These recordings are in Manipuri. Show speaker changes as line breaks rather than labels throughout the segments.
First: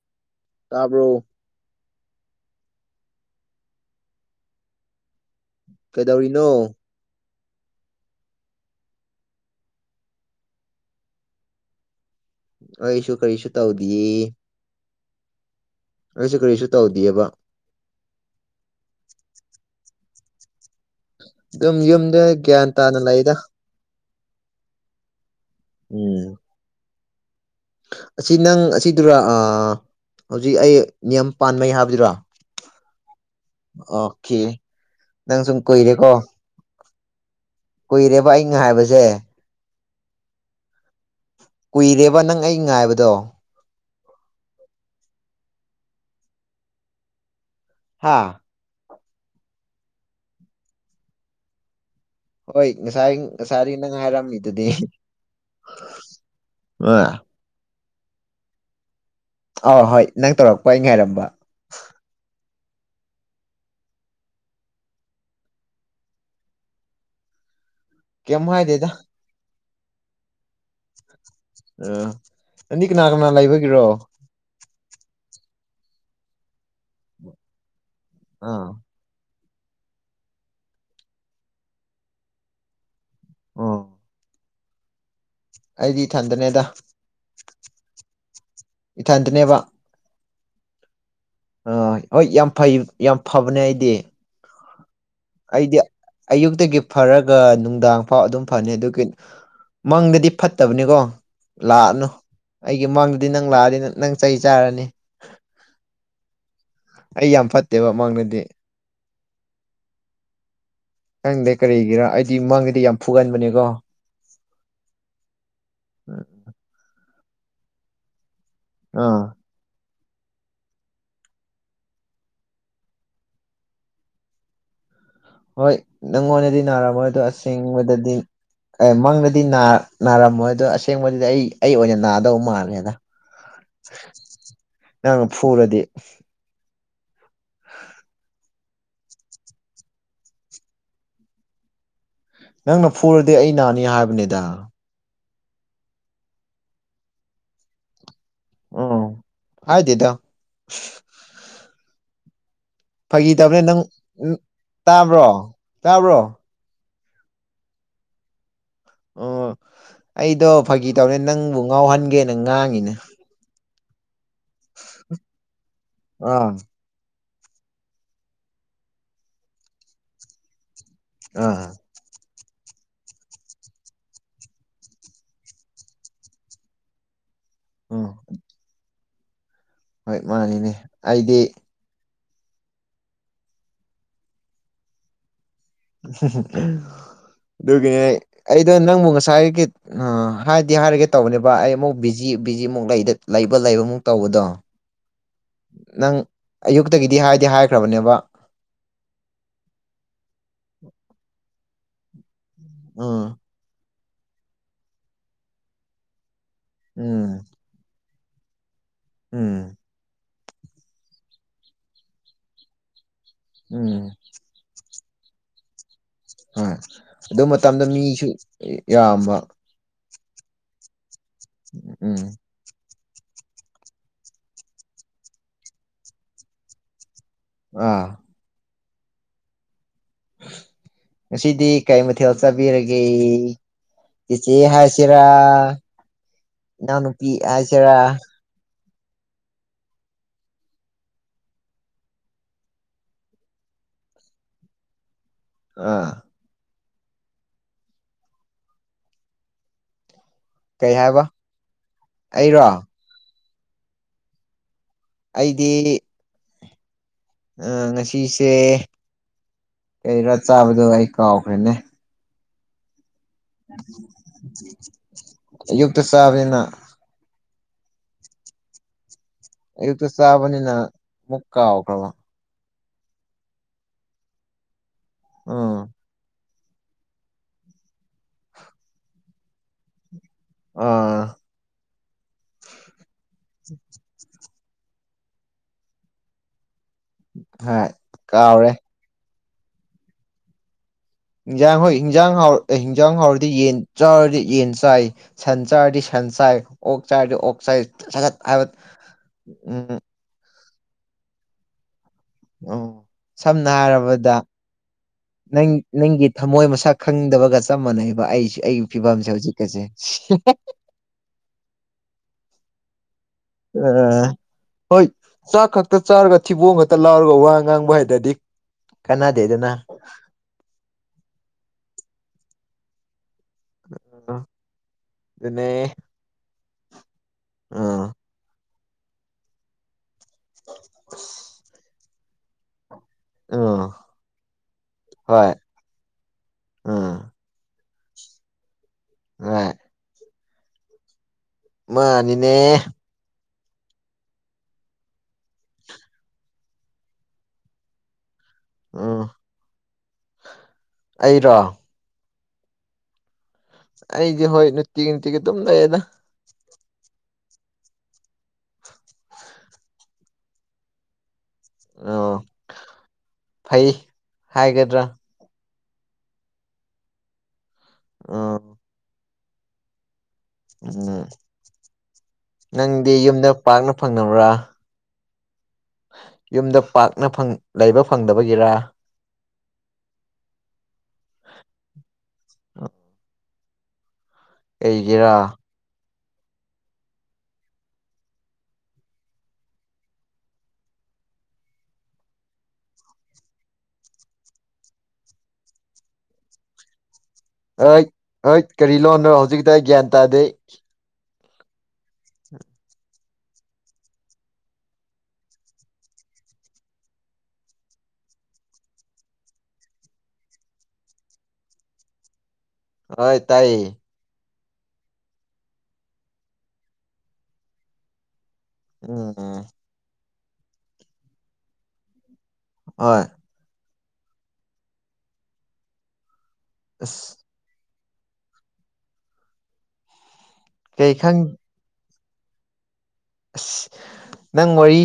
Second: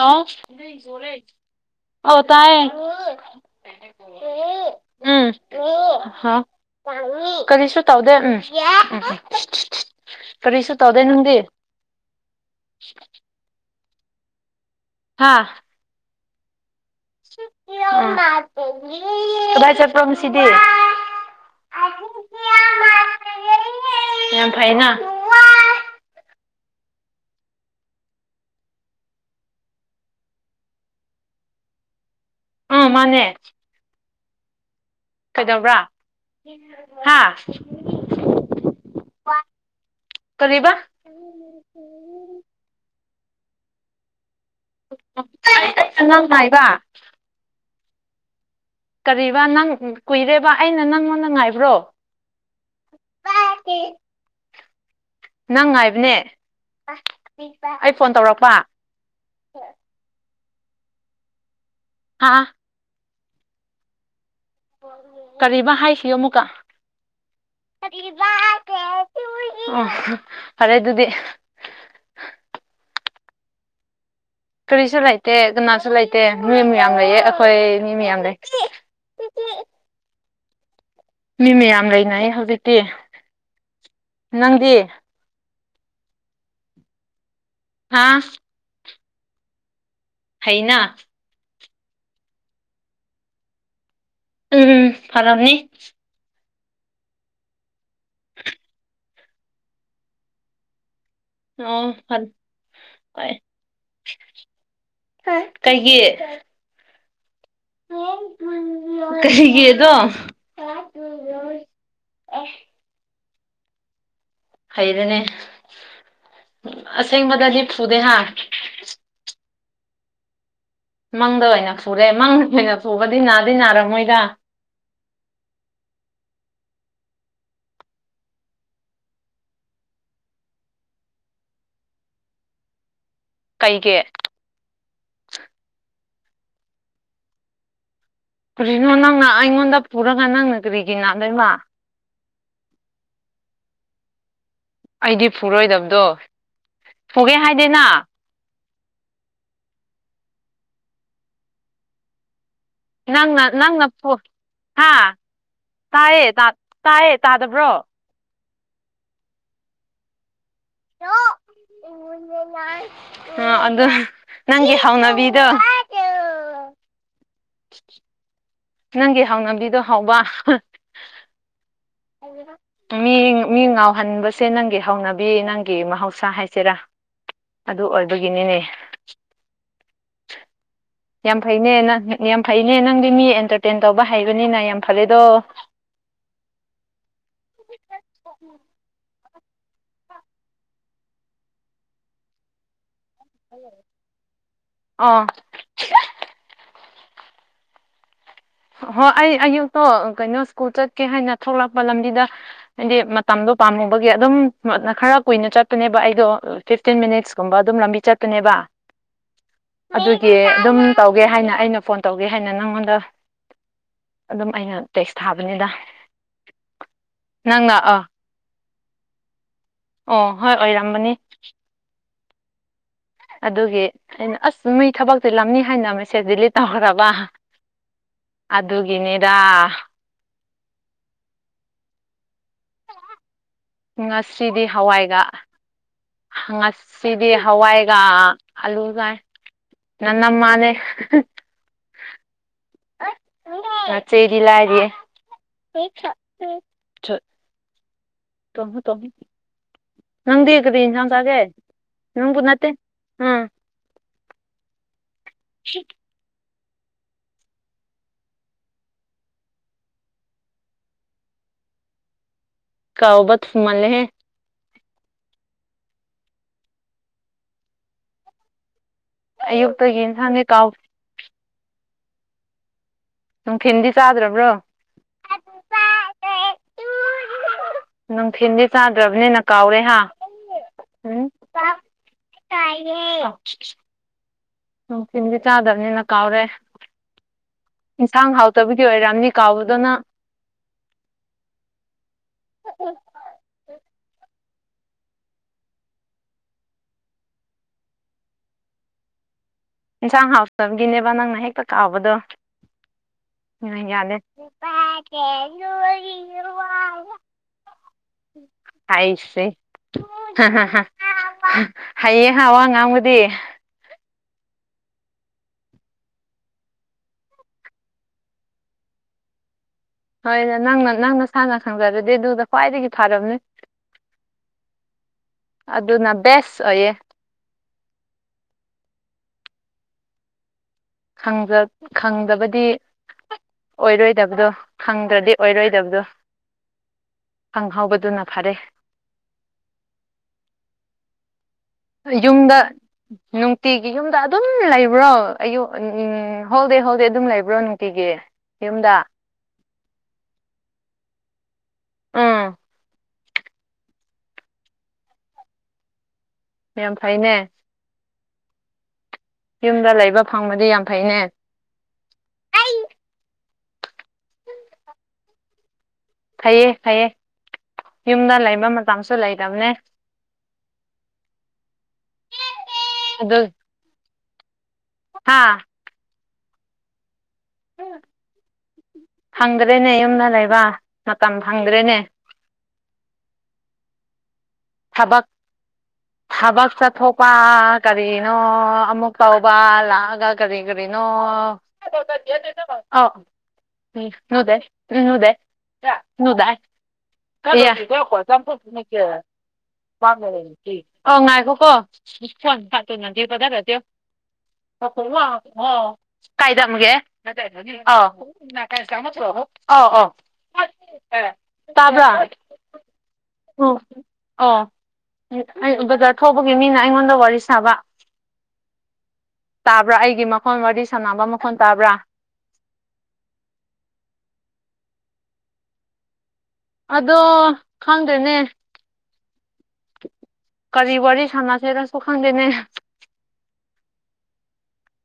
ꯍꯜꯂꯣ
ꯇꯥꯕ꯭ꯔꯣ
ꯑꯣ ꯇꯥꯏꯌꯦ ꯎꯝ ꯍꯥ
ꯀꯩꯗꯧꯔꯤꯅꯣ
ꯀꯔꯤꯁꯨ ꯇꯧꯗꯦ ꯎꯝ ꯎꯝ ꯀꯔꯤꯁꯨ ꯇꯧꯗꯦ ꯅꯪꯗꯤ
ꯑꯩꯁꯨ ꯀꯔꯤꯁꯨ ꯇꯧꯗꯌꯦ
ꯍꯥꯥ
ꯑꯁꯨ ꯀꯔꯤꯁ
ꯗ ꯆꯄꯝꯁꯤꯗꯤ
ꯑꯗꯨꯝ ꯌꯨꯝꯗ ꯒ꯭ꯌꯥꯟ ꯇꯥꯅ ꯂꯩꯗ
ꯌꯥꯝ ꯐꯥꯏꯅ
ꯎꯝ ꯑꯁꯤ ꯅꯪ ꯑꯁꯤꯗꯨꯔ ꯍꯧꯖꯤꯛ ꯑꯩ ꯅꯤꯌꯝ ꯄꯥꯟꯕꯥꯟꯩ ꯍꯥꯏꯕꯗꯨꯔꯣ
ꯑꯥ ꯃꯅꯦ
ꯑꯣ ꯅꯪ ꯁꯨꯝ ꯀꯩꯔꯦꯀꯣ
ꯍꯥꯥ
ꯀꯨꯏꯔꯦꯕ ꯑꯩꯅ ꯍꯥꯏꯕꯁꯦ
ꯀꯕ
ꯀꯨꯏꯔꯦꯕ ꯅꯪ ꯑꯩ ꯉꯥꯏꯕꯗꯣ
ꯉꯥꯡꯅꯏꯕ
ꯍꯥꯥ
ꯀꯔꯤꯕ ꯅꯪ ꯀꯨꯏꯔꯦꯕ ꯑꯩꯅ ꯅꯪꯉꯣꯟꯗ ꯉꯥꯏꯕ꯭ꯔꯣ
ꯍꯣꯏ ꯉꯁꯥꯏ ꯉꯁꯥꯏꯔꯤ ꯅꯪ ꯍꯥꯏꯔꯝꯃꯤꯗꯨꯗꯤ ꯑꯥ
ꯑ ꯐꯣꯟ ꯇꯧꯔꯛꯄ
ꯑ ꯍꯣꯏ ꯅꯪ ꯇꯧꯔꯛꯄ ꯑꯩ ꯉꯥꯏꯔꯝꯕ
ꯑ ꯀꯔꯤꯕꯥ ꯍꯥꯏꯁꯤꯣ ꯑꯃꯨꯛꯀ
ꯀꯩꯝ ꯍꯥꯏꯗꯦꯗ
ꯑꯣ ꯐꯔꯦ ꯑꯗꯨꯗꯤ
ꯑ ꯑꯅꯤ ꯀꯅꯥ ꯀꯅꯥ ꯂꯩꯕꯒꯤꯔꯣ
ꯀꯔꯤꯁꯨ ꯂꯩꯇꯦ ꯀꯅꯥꯁꯨ ꯂꯩꯇꯦ ꯃꯤ ꯃꯌꯥꯝ ꯂꯩꯌꯦ ꯑꯩꯈꯣꯏ ꯃꯤ ꯃꯌꯥꯝ ꯂꯩ
ꯑꯥ
ꯃꯤ ꯃꯌꯥꯝ ꯂꯩꯅꯩ ꯍꯧꯖꯤꯛꯇꯤ
ꯑ
ꯅꯪꯗꯤ
ꯑꯩꯗꯤ ꯏ ꯊꯟꯗꯅꯦꯗ
ꯍꯥ
ꯏꯊꯇꯅꯦꯕ
ꯍꯩꯅ
ꯑ ꯍꯣꯏ ꯌꯥꯝ ꯐꯩ ꯌꯥꯝ ꯐꯕꯅꯦ ꯑꯩꯗꯤ
ꯎꯝ ꯎꯝ ꯐꯔꯝꯅꯤ
ꯑꯩꯗꯤ ꯑꯌꯨꯛꯇꯒꯤ ꯐꯔꯒ ꯅꯨꯡꯗꯥꯡꯐꯥꯎ ꯑꯗꯨꯝ ꯐꯅꯤ ꯑꯗꯨꯒꯤ ꯃꯪꯗꯗꯤ ꯐꯠꯇꯕꯅꯤꯀꯣ
ꯑꯣ
ꯂꯥꯛꯑꯅꯨ ꯑꯩꯒꯤ ꯃꯃꯥꯡꯗꯨꯗꯤ ꯅꯪ ꯂꯥꯛꯑꯅꯤ ꯅꯪ ꯆꯩ ꯆꯥꯔꯅꯤ
ꯀꯩꯒꯤ
ꯑꯩ ꯌꯥꯝ ꯐꯠꯇꯦꯕ ꯃꯥꯡꯗꯗꯤ
ꯀꯔꯤꯒꯤꯦꯗ
ꯈꯪꯗꯦ ꯀꯔꯤꯒꯤꯔ ꯑꯩꯗꯤ ꯃꯪꯒꯤꯗꯤ ꯌꯥꯝ ꯐꯨꯒꯟꯕꯅꯦꯀꯣ
ꯍꯩꯔꯅꯦ ꯑꯁꯦꯡꯕꯗꯗꯤ ꯐꯨꯗꯦ ꯍꯥ
ꯑꯥ
ꯃꯪꯗ ꯑꯣꯏꯅ ꯐꯨꯔꯦ ꯃꯪ ꯑꯣꯏꯅ ꯐꯨꯕꯗꯤ ꯅꯥꯗꯤ ꯅꯥꯔꯝꯃꯣꯏꯗ
ꯍꯣꯏ ꯅꯪꯉꯣꯟꯗꯗꯤ ꯅꯥꯔꯝꯃꯣꯏꯗꯣ ꯑꯁꯦꯡꯕꯗꯗꯤ ꯑꯦ ꯃꯪꯗꯗꯤ ꯅꯥꯔꯝꯃꯣꯏ ꯑꯗꯣ ꯑꯁꯦꯡꯕꯗꯨꯗꯤ ꯑꯩ ꯑꯩ ꯑꯣꯏꯅ ꯅꯥꯗꯧ ꯃꯥꯜꯂꯦꯗ
ꯀꯩꯒꯤ
ꯑ ꯅꯪ ꯐꯨꯔꯗꯤ
ꯀꯔꯤꯅꯣ ꯅꯪꯅ ꯑꯩꯉꯣꯟꯗ ꯄꯨꯔꯒ ꯅꯪꯅ ꯀꯔꯤꯒꯤ ꯅꯥꯗꯣꯏꯃ
ꯅꯪꯅ ꯐꯨꯔꯗꯤ ꯑꯩ ꯅꯥꯅꯤ ꯍꯥꯏꯕꯅꯤꯗ
ꯑꯩꯗꯤ ꯐꯨꯔꯣꯏꯗꯕꯗꯣ ꯐꯨꯒꯦ ꯍꯥꯏꯗꯦꯅ
ꯑꯣ ꯍꯥꯏꯗꯦꯗ ꯐꯥꯒꯤ
ꯅꯪꯅ
ꯇꯕꯅꯦ ꯅꯪ
ꯅꯪꯅ ꯐꫭ ꯍꯥꯥ
ꯇꯥꯕ꯭ꯔꯣ ꯇꯥꯕ꯭ꯔꯣ
ꯇꯥꯏꯌꯦ ꯇꯥ ꯇꯥꯏꯌꯦ ꯇꯥꯗꯕ꯭ꯔꯣ
ꯑꯣ ꯑꯩꯗꯣ ꯐꯥꯒꯤ ꯇꯧꯅꯦ ꯅꯪꯕꯨ ꯉꯥꯎꯍꯟꯒꯦꯅ ꯉꯥꯡꯉꯤꯅꯦ
ꯑ ꯑꯗꯨ ꯅꯪꯒꯤ ꯍꯥꯎꯅꯕꯤꯗꯣ
ꯑꯥ
ꯅꯪꯒꯤ ꯍꯥꯎꯅꯕꯤꯗꯣ ꯍꯥꯎꯕ
ꯑꯥ
ꯃꯤ ꯃꯤ ꯉꯥꯎꯍꯟꯕꯁꯦ ꯅꯪꯒꯤ ꯍꯧꯅꯕꯤ ꯅꯪꯒꯤ ꯃꯍꯧꯁꯥ ꯍꯥꯏꯁꯤꯔꯥ ꯑꯗꯨ
ꯎꯝ
ꯑꯣꯏꯕꯒꯤꯅꯤꯅꯦ
ꯍꯣꯏ ꯃꯥꯅꯤꯅꯦ ꯑꯩꯗꯤ
ꯌꯥꯝ ꯐꯩꯅꯦ ꯅꯪ ꯌꯥꯝ ꯐꯩꯅꯦ ꯅꯪꯗꯤ ꯃꯤ ꯑꯦꯟꯇꯔꯇꯦꯟ ꯇꯧꯕ ꯍꯩꯕꯅꯤꯅ ꯌꯥꯝ ꯐꯔꯦꯗꯣ
ꯑꯗꯨꯒꯤꯅꯦ ꯑꯩꯗꯣ ꯅꯪꯕꯨ ꯉꯁꯥꯏ ꯉꯁꯥꯏꯒꯦ ꯅ ꯍꯥꯏꯗꯤ ꯍꯥꯏꯔꯒꯦ ꯇꯧꯕꯅꯦꯕ ꯑꯩ ꯑꯃꯨꯛ ꯕꯤꯖꯤ ꯕꯤꯖꯤꯃꯨꯛ ꯂꯩꯗ ꯂꯩꯕ ꯂꯩꯕꯃꯨꯛ ꯇꯧꯕꯗꯣ
ꯑ
ꯅꯪ ꯑꯌꯨꯛꯇꯒꯤꯗꯤ ꯍꯥꯏꯗꯤ ꯍꯥꯏꯈ꯭ꯔꯕꯅꯦꯕ
ꯍꯣꯏ ꯑꯩ ꯑꯌꯨꯛꯇꯣ ꯀꯩꯅꯣ ꯁ꯭ꯀꯨꯜ ꯆꯠꯀꯦ ꯍꯥꯏꯅ ꯊꯣꯛꯂꯛꯄ ꯂꯝꯕꯤꯗ ꯍꯥꯏꯗꯤ
ꯎꯝ
ꯃꯇꯝꯗꯣ ꯄꯥꯝꯃꯨꯕꯒꯤ ꯑꯗꯨꯝ ꯃ ꯅ ꯈꯔ ꯀꯨꯏꯅ ꯆꯠꯄꯅꯦꯕ ꯑꯩꯗꯣ ꯐꯤꯐꯇꯤꯟ
ꯎꯝ
ꯃꯤꯅꯤꯠꯁꯀꯨꯝꯕ ꯑꯗꯨꯝ ꯂꯝꯕꯤ ꯆꯠꯄꯅꯦꯕ
ꯎꯝ
ꯑꯗꯨ ꯒꯤ ꯑꯗꯨꯝ ꯇꯧꯒꯦ ꯍꯥꯏꯅ ꯑꯩꯅ ꯐꯣꯟ ꯇꯧꯒꯦ ꯍꯥꯏꯅ ꯅꯪꯉꯣꯟꯗ
ꯎꯝ
ꯑꯗꯨꯝ ꯑꯩꯅ ꯇꯦꯛꯁ ꯊꯥꯕꯅꯤꯗ
ꯍꫭꯏ ꯑꯗꯨ
ꯅꯪꯅ
ꯃꯇꯝꯗ
ꯑꯥ
ꯃꯤꯁꯨ ꯌꯥꯝꯕ
ꯑꯣ ꯍꯣꯏ ꯑꯣꯏꯔꯥꯝꯃꯅꯤ
ꯎꯝ
ꯑꯗꯨꯒꯤ ꯑꯩꯅ ꯑꯁ ꯃꯣꯏ ꯊꯕꯛ ꯆꯤꯜꯂꯝꯅꯤ ꯍꯥꯏꯅ ꯃꯦꯁꯦꯖ ꯗꯤꯂꯤꯠ ꯇꯧꯈ꯭ꯔꯕ
ꯑꯥ
ꯑꯗꯨꯒꯤꯅꯤꯗ
ꯉꯁꯤꯗꯤ ꯀꯩ ꯃꯊꯦꯜ ꯆꯕꯤꯔꯒꯦ ꯏꯆꯦ ꯍꯥꯏꯁꯤꯔꯥ
ꯍ
ꯏꯅꯥꯎꯅꯨꯄꯤ
ꯉꯁꯤꯗꯤ
ꯍꯥꯏꯁꯤꯔꯥ
ꯍꯋꯥꯏꯒ ꯑꯂꯨ ꯅꯟꯅꯝꯃꯅꯦ ꯅꯆꯦꯗꯤ ꯂꯥꯏꯏꯔꯤꯌꯦ [inaudible]
ꯑꯥ
ꯇꫭꯃꯣ ꯇꫭꯃꫭ ꯅꯪꯗꯤ ꯀꯔꯤ
ꯀꯩ
ꯏꯟꯁꯥꯡ
ꯍꯥꯏꯕ
ꯆꯥꯒꯦ ꯅꯪꯕꯨ
ꯑꯩꯔꯣ
ꯅꯠꯇꯦ ꯎꯝ
ꯑꯩꯗꯤ ꯑ ꯉꯁꯤꯁꯦ ꯀꯩꯔꯥ ꯆꯥꯕꯗꯣ ꯑꯩ ꯀꯥꯎꯈ꯭ꯔꯦꯅꯦ
ꯀꯥꯎꯕ ꯊꯨꯃꯜꯂꯦꯍꯦ
ꯑꯌꯨꯛꯇ ꯆꯥꯕꯅꯤꯅ
ꯑꯌꯨꯛꯇꯒꯤ
ꯑꯌꯨꯛꯇ
ꯏꯟꯁꯥꯡꯗꯤ ꯀꯥꯎ
ꯆꯥꯕꯅꯤꯅ ꯑꯃꯨꯛ ꯀꯥꯎꯈ꯭ꯔꯕ
ꯅꯨꯡꯊꯤꯟꯗꯤ ꯆꯥꯗ꯭ꯔꯕ꯭ꯔꯣ
ꯑꯥ
ꯅꯨꯡꯊꯤꯟꯗꯤ ꯆꯥꯗ꯭ꯔꯕꯅꯤꯅ ꯀꯥꯎꯔꯦ ꯍꯥꯥ ꯎꯝ
ꯑꯥ
ꯅꯨꯡꯊꯤꯟꯗꯤ ꯆꯥꯗꯕꯅꯤꯅ ꯀꯥꯎꯔꯦ
ꯍꯣꯏ
ꯏꯟꯁꯥꯡ
ꯀꯥꯎꯔꯦ
ꯍꯥꯎꯇꯕꯒꯤ ꯑꯣꯏꯔꯥꯝꯅꯤ ꯀꯥꯎꯕꯗꫭ ꯅꯥ
ꯍꯤꯟꯖꯥꯡ ꯍꯣꯏ ꯍꯤꯟꯖꯥꯡ ꯍꯥꯎ ꯑ ꯍꯤꯟꯖꯥꯡ ꯍꯥꯎꯔꯗꯤ ꯌꯦꯟ ꯆꯥꯔꯗꯤ ꯌꯦꯟ ꯆꯥꯏ ꯁꯟ ꯆꯥꯔꯗꯤ ꯁꯟ ꯆꯥꯏ ꯑꯣꯛ ꯆꯥꯔꯗꯤ ꯑꯣꯛ ꯆꯥꯏꯠ ꯍꯥꯏꯕ ꯎꯝ
ꯆꯒꯤꯅꯦꯕ ꯅꯪꯅ ꯍꯦꯛꯇ ꯀꯥꯎꯕꯗꯣ
ꯑ [unintelligible] ꯁꯝꯅ
ꯎꯝ ꯌꯥꯗꯦ
ꯍꯥꯏꯔꯕꯗ ꯅꯪ ꯅꯪꯒꯤ ꯊꯝꯃꯣꯏ ꯃꯁꯛ ꯈꯪꯗꯕꯒ ꯆꯞ ꯃꯥꯟꯅꯩ ꯑꯩꯁꯨ ꯑꯩꯒꯤ ꯐꯤꯕꯝꯁꯦ
ꯍꯥꯏꯁꯦ
ꯍꯧꯖꯤꯛꯀꯁꯦ
ꯍꯩꯌꯦ ꯍꯥ ꯋꯥ ꯉꯥꯡꯕꯗꯤ
ꯑ [inaudible] ꯍꯣꯏ ꯆꯥꯛ ꯈꯛꯇ ꯆꯥꯔꯒ ꯊꯤꯕꯣꯡ ꯈꯛꯇ ꯂꯥꯎꯔꯒ ꯋꯥ ꯉꯥꯡꯕ ꯍꯥꯏꯗꯔꯗꯤ ꯀꯅꯥ ꯗꯦꯗꯅ
ꯍꯣꯏ ꯅꯪꯅ ꯅꯪ ꯅꯁꯥꯅ ꯈꯪꯖꯔꯗꯤ ꯑꯗꯨꯗ ꯈ꯭ꯋꯥꯏꯗꯒꯤ ꯐꯥꯔꯕꯝꯅꯤ
ꯎꯅ [unintelligible] ꯑꯗꯨꯅꯦ
ꯑꯗꯨꯅ ꯕꯦꯁ ꯑꯣꯏꯌꯦ
ꯑꯝ
ꯈꯪꯖ ꯈꯪꯗꯕꯗꯤ
ꯑꯥ
ꯑꯣꯏꯔꯣꯏꯗꯕꯗꯣ ꯈꯪꯗ꯭ꯔꯗꯤ
ꯍꯣꯏ
ꯑꯣꯏꯔꯣꯏꯗꯕꯗꯣ
ꯑꯥ
ꯈꯪꯍꯧꯕ ꯑꯗꯨꯅ ꯐꯔꯦ
ꯑ [inaudible] ꯃꯥꯅꯤꯅꯦ
ꯌꯨꯝꯗ ꯌ [inaudible] ꯅꯨꯡꯇꯤꯒꯤ ꯌꯨꯝꯗ ꯑꯗꯨꯝ ꯂꯩꯕ꯭ꯔꯣ ꯑꯌꯨ ꯎꯝ ꯍꯣꯜꯗꯦ ꯍꯣꯜꯗꯦ ꯑꯗꯨꯝ ꯂꯩꯕ꯭ꯔꯣ ꯅꯨꯡꯇꯤꯒꯤ ꯌꯨꯝꯗ
ꯎꯝ ꯑꯩꯔꯣ
ꯎꯝ
ꯑꯩꯗꯤ ꯍꯣꯏ ꯅꯨꯡꯇꯤꯒꯤ ꯅꯨꯡꯇꯤꯒꯤ ꯑꯗꯨꯝ ꯂꯩꯌꯦꯗ
ꯃꯌꯥꯝ ꯐꯩꯅꯦ ꯌꯨꯝꯗ ꯂꯩꯕ ꯐꯪꯕꯗꯤ ꯌꯥꯝ ꯐꯩꯅꯦ
ꯑꯣ ꯐꯩ ꯍꯥꯏꯒꯗ꯭ꯔꯥ
ꯐꯩꯌꯦ ꯐꯩꯌꯦ ꯌꯨꯝꯗ ꯂꯩꯕ
ꯎꯝ
ꯃꯇꯝꯁꯨ ꯂꯩꯗꯕꯅꯦ
ꯎꯝ ꯅꯪꯗꯤ ꯌꯨꯝꯗ ꯄꯥꯛꯅ ꯐꯪꯅꯕ꯭ꯔꯥ
ꯍꯥꯥ
ꯌꯨꯝꯗ ꯄꯥꯛꯅ ꯂꯩꯕ ꯐꯪꯗꯕꯒꯤꯔꯥ
ꯐꯪꯗ꯭ꯔꯦꯅꯦ ꯌꯨꯝꯗ ꯂꯩꯕ ꯃꯇꯝ ꯐꯪꯗ꯭ꯔꯦꯅꯦ ꯊꯕꯛ
ꯑꯩꯒꯤꯔꯥ
ꯊꯕꯛ ꯆꯠꯊꯣꯛꯄ ꯀꯔꯤꯅꯣ ꯑꯃꯨꯛ ꯇꯧꯕ ꯂꯥꯛꯑꯒ ꯀꯔꯤ ꯀꯔꯤꯅꯣ ꯑꯣ ꯎꯝꯗꯦꯗꯦꯗꯥ ꯀ
ꯍꯣꯏ
ꯀ ꯆꯄ
ꯍꯣꯏ ꯀꯔꯤ ꯂꯣꯟꯅꯣ ꯍꯧꯖꯤꯛꯇ ꯑꯩ ꯒ꯭ꯌꯥꯟ
ꯀ
ꯇꯥꯗꯦ
ꯂꯩ ꯐꯉꯒ ꯀꯣ ꯐꯣꯟ ꯐꯇꯨꯅꯗꯤꯦ ꯇꯗꯥꯗꯠꯇꯣ ꯍ ꯀꯥꯏꯗ ꯃꯒꯦ ꯀꯥꯏ ꯁ ꯑ ꯑ ꯇꯥꯕ꯭ꯔꯥ
ꯍꯣꯏ
ꯎꯝ
ꯇꯥꯏꯌꯦ
ꯑꯣ ꯑꯩ ꯕꯖꯥꯔ ꯊꯧꯕꯒꯤ ꯃꯤꯅ ꯑꯩꯉꯣꯟꯗ ꯋꯥꯔꯤ ꯁꯥꯕ
ꯎꯝ
ꯇꯥꯕ꯭ꯔꯥ ꯑꯩꯒꯤ ꯃꯈꯣꯟ ꯋꯥꯔꯤ ꯁꯥꯟꯅꯕ ꯃꯈꯣꯟꯜ ꯇꯥꯕ꯭ꯔꯥ
ꯍ [inaudible]
ꯑꯗꯣ
ꯑꯁ
ꯈꯪꯗ꯭ꯔꯦꯅꯦ ꯀꯔꯤ
ꯀꯩ
ꯋꯥꯔꯤ
ꯈꯪ
ꯁꯥꯟꯅꯁꯦꯔꯁꯨ ꯈꯪꯗꯦꯅꯦ
ꯑꯁ ꯅꯪ ꯋꯥꯔꯤ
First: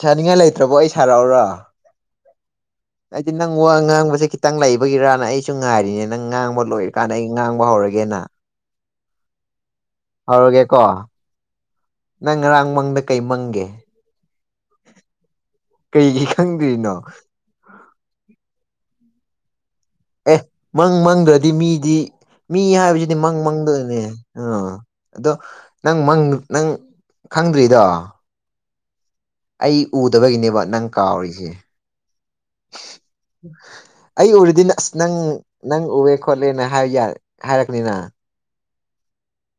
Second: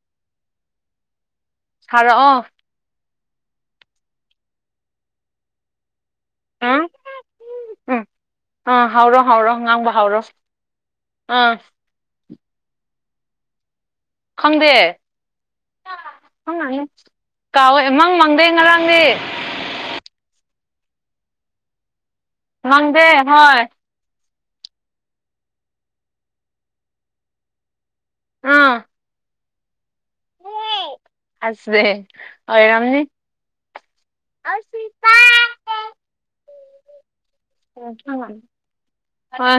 ꯁꯥꯅꯤꯡꯉꯥꯏ ꯂꯩꯇ꯭ꯔꯕꯣ ꯑꯩ ꯁꯥꯔꯛꯎꯔꯣ
ꯁꯔꯥ ꯑꯣ
ꯑꯩꯗꯤ ꯅꯪ ꯋꯥ ꯉꯥꯡꯕꯁꯦ ꯈꯤꯇꯪ ꯂꯩꯕꯒꯤꯔꯥꯅ ꯑꯩꯁꯨ ꯉꯥꯏꯔꯤꯅꯤꯅ ꯅꯪ ꯉꯥꯡꯕ
ꯎꯝ
ꯂꯣꯏꯔꯀꯥꯟꯗ ꯑꯩ ꯉꯥꯡꯕ ꯍꯧꯔꯒꯦꯅ
ꯍꯎꯔꯣ ꯍꯎꯔꯣ ꯉꯥꯡꯕ ꯍꯧꯎꯔꯣ
ꯍꯧꯔꯒꯦꯀꯣ
ꯑꯥ
ꯅꯪ ꯉꯔꯥꯡ ꯃꯪꯗ ꯀꯩ ꯃꯪꯒꯦ
ꯈꯪꯗꯦ
ꯀꯩꯒꯤ
ꯪꯅꯤ
ꯈꯪꯗ꯭ꯔꯤꯅꯣ
ꯀꯥꯎꯋꯦ ꯃꯪ ꯃꯥꯡꯗꯩ ꯉꯔꯥꯡꯗꯤ
ꯑꯦ ꯃꯪ ꯃꯪꯗ꯭ꯔꯗꯤ ꯃꯤꯗꯤ ꯃꯤ
ꯈꯪꯗꯦ
ꯍꯥꯏꯕꯁꯤꯗꯤ ꯃꯪ
ꯍꯣꯏ
ꯃꯪꯗ꯭ꯔꯅꯦ ꯑꯥ ꯑꯗꯣ ꯅꯪꯪ ꯅꯪ ꯈꯪꯗ꯭ꯔꯤꯗꯣ
ꯎꯝ
ꯑꯩ ꯎꯗꯕꯒꯤꯅꯦꯕ ꯅꯪ ꯀꯥꯎꯔꯤꯁꯦ
ꯑꯁꯦ ꯑꯣꯏꯔꯝꯅꯤ
ꯑꯩ ꯎꯔꯤꯗꯤ ꯑꯁ ꯅꯪ ꯅꯪ ꯎꯑꯦ ꯈꯣꯠꯂꯦꯅ ꯍꯥꯏ ꯌꯥꯔꯦ
ꯎ ꯑ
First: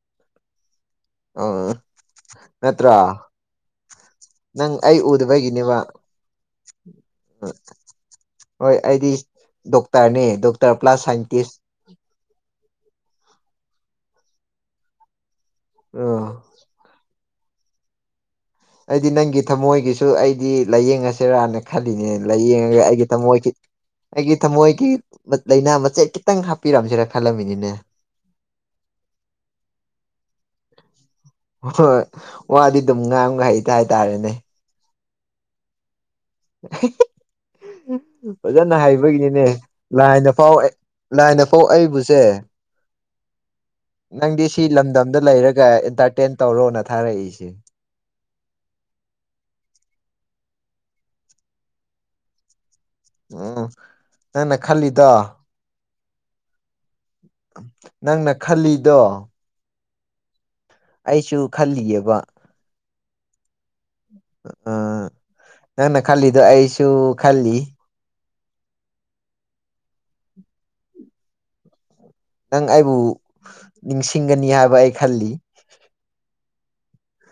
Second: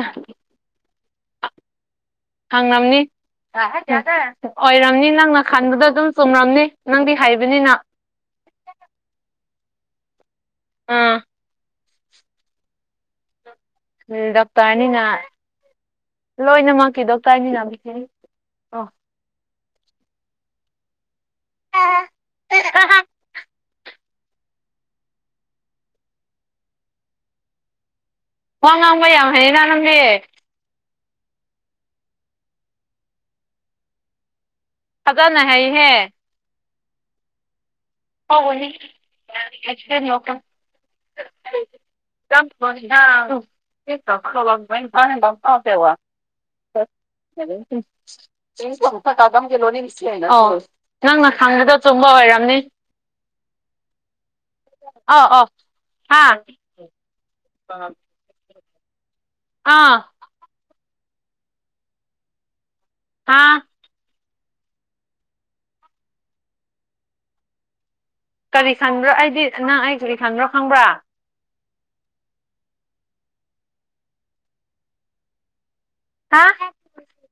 ꯑ ꯅꯠꯇ꯭ꯔ
ꯑꯣꯏꯔꯝꯅꯤ ꯅꯪꯅ
ꯎꯗꯕꯒꯤꯅꯦꯕ
ꯈꯟꯕꯗ ꯑꯗꯨꯝ ꯆꯨꯝꯔꯝꯅꯤ ꯅꯪꯗꯤ ꯍꯥꯏꯕꯅꯤꯅ
ꯍꯣꯏ ꯑꯩꯗꯤ ꯗꯣꯛꯇꯔꯅꯦ ꯗꯣꯛꯇꯔ ꯄ꯭ꯂꯁ
ꯑꯥ
ꯁꯥꯏꯟꯇꯁ
ꯎ ꯗꯣꯛꯇꯔꯅꯤꯅ
ꯑꯥ
ꯂꯣꯏꯅꯃꯛꯀꯤ ꯗꯣꯛꯇꯔꯅꯤꯅ
ꯑꯩꯗꯤ ꯅꯪꯤ ꯊꯝꯃꯣꯏꯒꯤꯁꯨ ꯑꯩꯗꯤ ꯂꯥꯏꯌꯦꯡꯉꯁꯤꯔꯅ ꯈꯜꯂꯤꯅꯦ ꯂꯥꯏꯌꯦꯡꯉꯒ ꯑꯩꯒꯤ ꯊꯝꯃꯣꯏꯒꯤ ꯑꯩꯒꯤ ꯊꯝꯃꯣꯏꯒꯤ ꯂꯥꯏꯅꯥ ꯃꯆꯦꯠ ꯈꯤꯇꯪ ꯍꯥꯞꯄꯤꯔꯝꯁꯤꯦꯔ ꯈꯜꯂꯝꯃꯤꯅꯤꯅꯦ
ꯋꯥ ꯉꯥꯡꯕ ꯌꯥꯝ ꯍꯥꯏꯩꯌꯦꯅ ꯅꯪꯒꯤ
ꯍꯣꯏ ꯋꯥꯗꯤ ꯑꯗꯨꯝ ꯉꯥꯈ ꯍꯩꯇ ꯍꯥꯏꯇꯥꯔꯦꯅꯦ
ꯐꯖꯥꯅ ꯍꯥꯏꯍꯦ ꯑꯧ
ꯐꯖꯅ ꯍꯥꯏꯩꯕꯒꯤꯅꯤꯅꯦ ꯂꯥꯏꯗ ꯐꯥꯎꯋꯦ ꯂꯥꯏꯅꯐꯧ ꯑꯩꯕꯨꯁꯦ ꯅꯪꯗꯤ ꯁꯤ ꯂꯝꯗꯝꯗ ꯂꯩꯔꯒ ꯑꯦꯟꯇꯔꯇꯦꯟ ꯇꯧꯔꯣꯅ ꯊꯥꯔꯛꯏꯁꯦ
ꯑ ꯅꯪꯅ ꯈꯪꯕꯗꯣ ꯆꯨꯝꯕ ꯑꯣꯏꯔꯝꯅꯤ
ꯎꯝ ꯅꯪꯅ ꯈꯜꯂꯤꯗ
ꯍꯥꯥ
ꯅꯪꯅ ꯈꯜꯂꯤꯗꯣ
ꯑꯥ
ꯑꯩꯁꯨ ꯈꯜꯂꯤꯑꯕ
ꯑꯥ
ꯑꯥ ꯅꯪꯅ ꯈꯜꯂꯤꯗꯣ ꯑꯩꯁꯨ ꯈꯜꯂꯤ
ꯀꯔꯤ ꯈꯟꯕ꯭ꯔꯣ ꯑꯩꯗꯤ ꯅꯪ ꯑꯩ ꯀꯔꯤ ꯈꯟꯕ꯭ꯔꯣ ꯈꯪꯕ꯭ꯔꯥ
ꯅꯪ ꯑꯩꯕꯨ ꯅꯤꯡꯁꯤꯡꯒꯅꯤ ꯍꯥꯏꯕ ꯑꯩ ꯈꯜꯂꯤ
ꯀꯥ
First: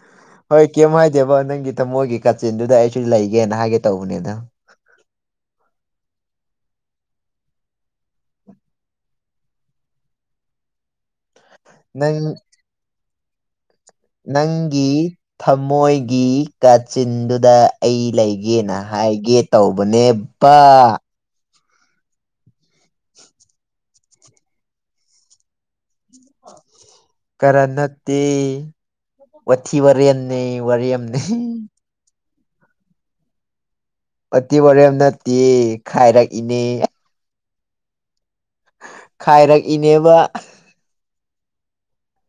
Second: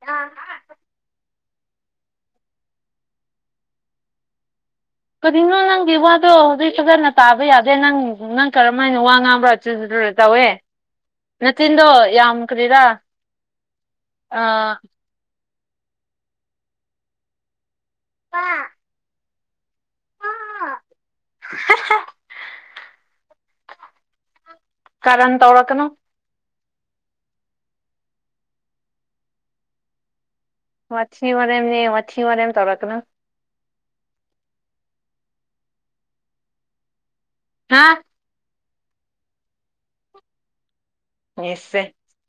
ꯅꯪꯒꯤꯃꯣꯏꯒꯤ ꯀꯥꯆꯤꯟꯗꯨꯗ ꯑꯩꯁꯨ ꯂꯩꯒꯦꯅ ꯍꯥꯏꯒꯦ ꯇꯧꯕꯅꯦꯗ
ꯑꯗꯣ ꯍꯧꯖꯤꯛ ꯐꯖꯅ ꯇꯥꯕ ꯌꯥꯗꯦ ꯅꯪ ꯅꯪ ꯀꯔꯝ ꯍꯥꯏꯅ ꯋꯥ ꯉꯥꯡꯕ꯭ꯔꯥꯗꯨ ꯇꯧꯋꯦ ꯅꯥꯆꯤꯟꯗꯣ
ꯅꯪ
ꯌꯥꯝꯈ꯭ꯔꯦꯔꯥ
ꯅꯪꯒꯤ ꯊꯃꯣꯏꯒꯤ ꯀꯥꯆꯤꯟꯗꯨꯗ ꯑꯩ ꯂꯩꯒꯦꯅ ꯍꯥꯏꯒꯦ ꯇꯧꯕꯅꯦꯕ
[unintelligible] ꯀꯔꯅ ꯇꯧꯔꯀꯅ
ꯀꯅ ꯇ ꯋꯥꯊꯤꯕꯟ
ꯃꯊꯤ ꯃꯔꯦꯝꯅꯦ ꯃꯊꯤ ꯋꯥꯦꯝ ꯇꯧꯔꯛꯀꯅ
ꯑꯇꯤ ꯋꯥꯔꯦꯝ ꯅꯠꯇꯦ ꯈꯥꯏꯔꯛꯏꯅꯦ
ꯍꯥ
ꯈꯥꯏꯔꯛ ꯏꯅꯦꯕ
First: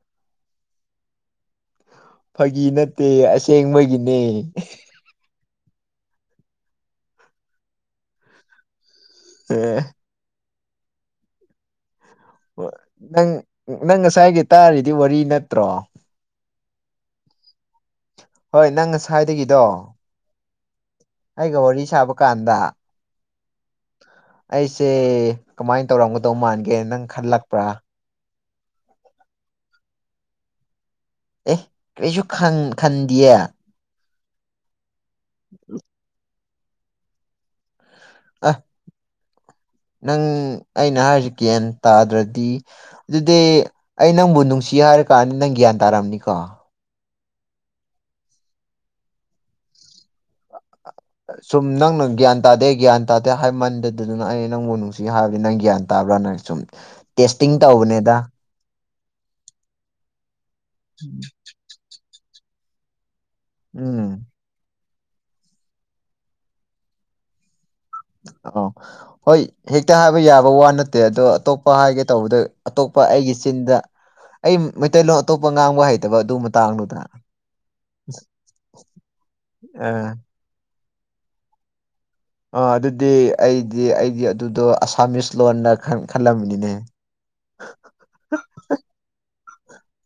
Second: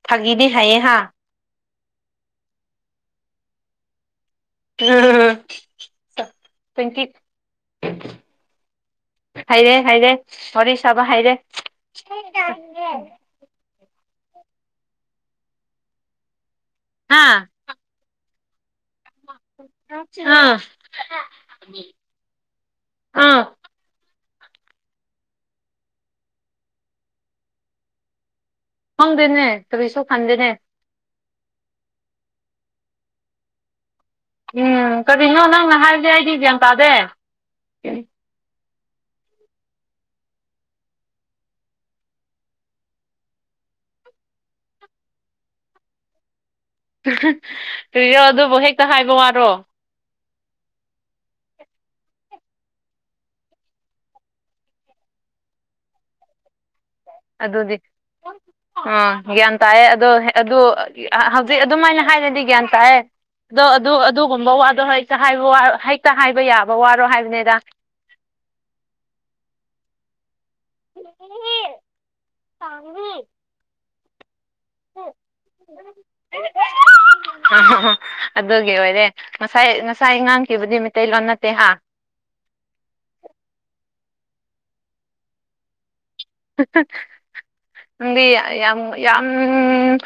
ꯐꯥꯒꯤꯅꯦ ꯍꯥꯏꯌꯦ ꯍꯥ
ꯐꯥꯒꯤ ꯅꯠꯇꯦ ꯑꯁꯦꯡꯕꯒꯤꯅꯦ
ꯀꯤ ꯍꯩꯔꯦ ꯍꯩꯔꯦ ꯍꯣꯔꯁꯕ ꯍꯥꯏꯩꯔꯦ
ꯅꯪ ꯅꯪ ꯉꯁꯥꯏꯒꯤ ꯇꯥꯔꯤꯗꯤ ꯋꯥꯔꯤ ꯅꯠꯇ꯭ꯔꯣ
ꯍꯥꯥ
ꯍꯣꯏ ꯅꯪ ꯉꯁꯥꯏꯗꯒꯤꯗꯣ
ꯑꯥ
ꯑꯩꯒ ꯋꯥꯔꯤ ꯁꯥꯕ ꯀꯥꯟꯗ
ꯑꯥ
ꯑꯩꯁꯦ ꯀꯃꯥꯏꯅ ꯇꯧꯔꯝꯒꯗꯧ ꯃꯥꯟꯒꯦ ꯅꯪ ꯈꯜꯂꯛꯄ꯭ꯔꯥ
ꯐꯪꯗꯦꯅꯦ ꯀꯔꯤꯁꯨ ꯐꯟꯗꯦꯅꯦ
ꯑꯦꯍ ꯀꯩꯁꯨ ꯈꯥꯟꯗꯌꯦ
ꯎꯝ ꯀꯔꯤꯅꯣ ꯅꯪꯅ ꯍꯥꯏꯕꯗꯤ ꯑꯩꯗꯤ ꯒ꯭ꯌꯥꯟ ꯇꯥꯗꯦ
ꯑ
[inaudible]
ꯅꯪ ꯑꯩꯅ ꯍꯥꯏꯔꯤꯁꯤꯒꯟ ꯇꯥꯗ꯭ꯔꯗꯤ ꯑꯗꯨꯗꯤ ꯑꯩ ꯅꯪꯕꯨ ꯅꯨꯡꯁꯤ ꯍꯥꯏꯔ ꯀꯑꯅꯤ ꯅꯪ ꯒ꯭ꯌꯥꯟ ꯇꯥꯔꯝꯅꯤꯀꯣ
ꯀꯨꯔꯣ ꯑꯗꯨꯕꯨ ꯍꯦꯛꯇ ꯍꯥꯏꯕ ꯋꯥꯔꯣ
ꯁꯨꯝ ꯅꯪꯅ ꯒ꯭ꯌꯥꯟ ꯇꯥꯗꯦ ꯒ꯭ꯌꯥꯟ ꯇꯥꯗꯦ ꯍꯥꯏꯕ ꯃꯟꯗꯗꯨꯅ ꯑꯩꯅ ꯅꯪꯕꯨ ꯅꯨꯡꯁꯤ ꯍꯥꯏꯕꯗꯤ ꯅꯪ ꯒ꯭ꯌꯥꯟ ꯇꯥ ꯭ꯔꯥ ꯅꯪ ꯁꯨꯝ ꯇꯦꯁꯇꯤꯡ ꯇꯧꯕꯅꯦꯗ
ꯑꯣ ꯒ꯭ꯌꯥꯟ ꯇꯥꯏꯌꯦ ꯑꯗꯣ ꯑꯗꯨ ꯍꯧꯖꯤꯛ ꯑꯗꯨꯃꯥꯏꯅ ꯍꯥꯏꯔꯗꯤ ꯒ꯭ꯌꯥꯟ ꯇꯥꯑꯦ ꯑꯗꯣ ꯑꯗꯨ
ꯎꯝ
ꯑꯗꯨꯒꯨꯝꯕ ꯋꯥꯗꯣ ꯍ ꯍꯥꯏꯕ ꯍꯦꯛꯇ ꯍꯥꯏꯕ ꯌꯥꯕ ꯋꯥꯔꯣ ꯍꯥꯏꯕꯅꯤꯗ
ꯑ ꯍꯣꯏ ꯍꯦꯛꯇ ꯍꯥꯏꯕ ꯌꯥ ꯋꯥ ꯅꯠꯇꯦ ꯑꯗꯣ ꯑꯇꯣꯞꯄ ꯍꯥꯏꯒꯦ ꯇꯧꯕꯗ ꯑꯇꯣꯞꯄ ꯑꯩꯒꯤ ꯆꯤꯟꯗ ꯑꯩ ꯃꯩꯇꯩꯂꯣꯟ ꯑꯇꯣꯞꯄ ꯉꯥꯡꯕ ꯍꯩꯇꯕ ꯑꯗꯨ ꯃꯇꯥꯡꯗꯨꯨꯗꯅ
ꯑ ꯑꯗꯨꯒꯤ ꯑꯣꯏꯔꯦ ꯉꯁꯥꯏ
ꯑ
ꯉꯁꯥꯏ ꯉꯥꯡꯈꯤꯕꯗꯤ ꯃꯩꯇꯩꯂꯣꯟ ꯅꯠꯇꯦ ꯍꯥ
ꯑꯗꯨꯗꯤ ꯑꯩꯗꯤ ꯑꯩꯗꯤ ꯑꯗꯨꯗꯣ ꯑꯁꯥꯃꯤꯁ ꯂꯣꯟꯅ ꯈꯪ
ꯗꯤ ꯌꯥꯝ ꯌꯥꯝ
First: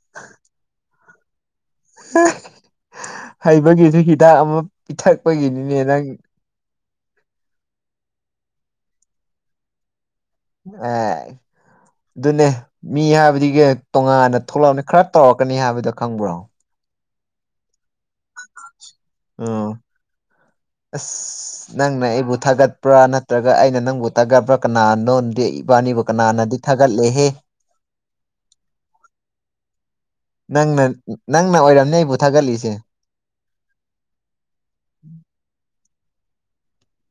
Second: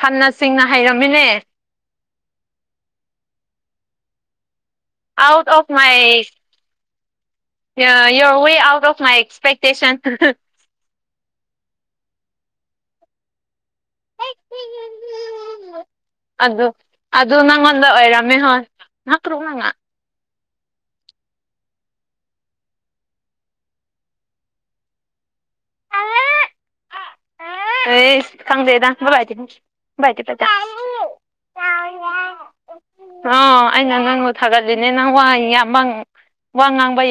ꯐꯅ ꯆꯤꯡꯅ ꯍꯩꯔꯝ ꯃꯤꯅꯦ
ꯍꯩꯕꯒꯤꯁꯨ ꯍꯤꯗꯥꯛ ꯑꯃ
ꯑꯥꯎꯠ
ꯄꯤꯊꯛꯄꯒꯤꯅꯤꯅꯦ ꯅꯪ
ꯌ ꯋꯦ ꯑꯥꯎꯠ ꯑꯣꯐ ꯃꯥꯏ ꯑꯦꯛꯁꯄꯦꯛꯛꯇꯦꯁꯟ
ꯑꯦ ꯑꯗꯨꯅꯦ ꯃꯤ ꯍꯥꯏꯕꯒ ꯇꯣꯉꯥꯟꯅ ꯊꯣꯛꯂꯛꯑꯅꯤ ꯈꯔ ꯇꯧꯔꯛꯀꯅꯤ ꯍꯥꯏꯕꯗꯣ ꯈꯪꯕ꯭ꯔꯣ
ꯑꯗꯨ ꯑꯗꯨ ꯅꯪꯉꯣꯟꯗ ꯑꯣꯏꯔꯝꯃꯦ ꯍꯣꯏ ꯉꯥꯏꯍꯥꯛ ꯇ꯭ꯔꯨꯅꯉꯥ
ꯑꯣ ꯑꯁ ꯅꯪꯅ ꯑꯩꯕꯨ ꯊꯥꯒꯠꯄ꯭ꯔꯥ ꯅꯠꯇ꯭ꯔꯒ ꯑꯩꯅ ꯅꯪꯕꯨ ꯊꯥꯒꯠꯄ꯭ꯔꯥ ꯀꯅꯥꯅꯣ ꯏꯕꯥꯅꯤꯕꯨ ꯀꯅꯥꯅꯗꯤ ꯊꯥꯒꯠꯂꯦꯍꯦ
ꯐ
ꯅꯪꯅ ꯅꯪꯅ ꯑꯣꯏꯔꯝꯅꯦ ꯑꯩꯕꯨ ꯊꯥꯒꯠꯂꯤꯁꯦ
ꯑꯥ ꯑꯩꯅ ꯅꯪꯕꯨ ꯊꯥꯒꯠꯂꯤꯅꯦ ꯅꯪ ꯋꯥꯏ ꯌꯥꯝꯕꯪ ꯋꯥ ꯉꯥꯡꯕ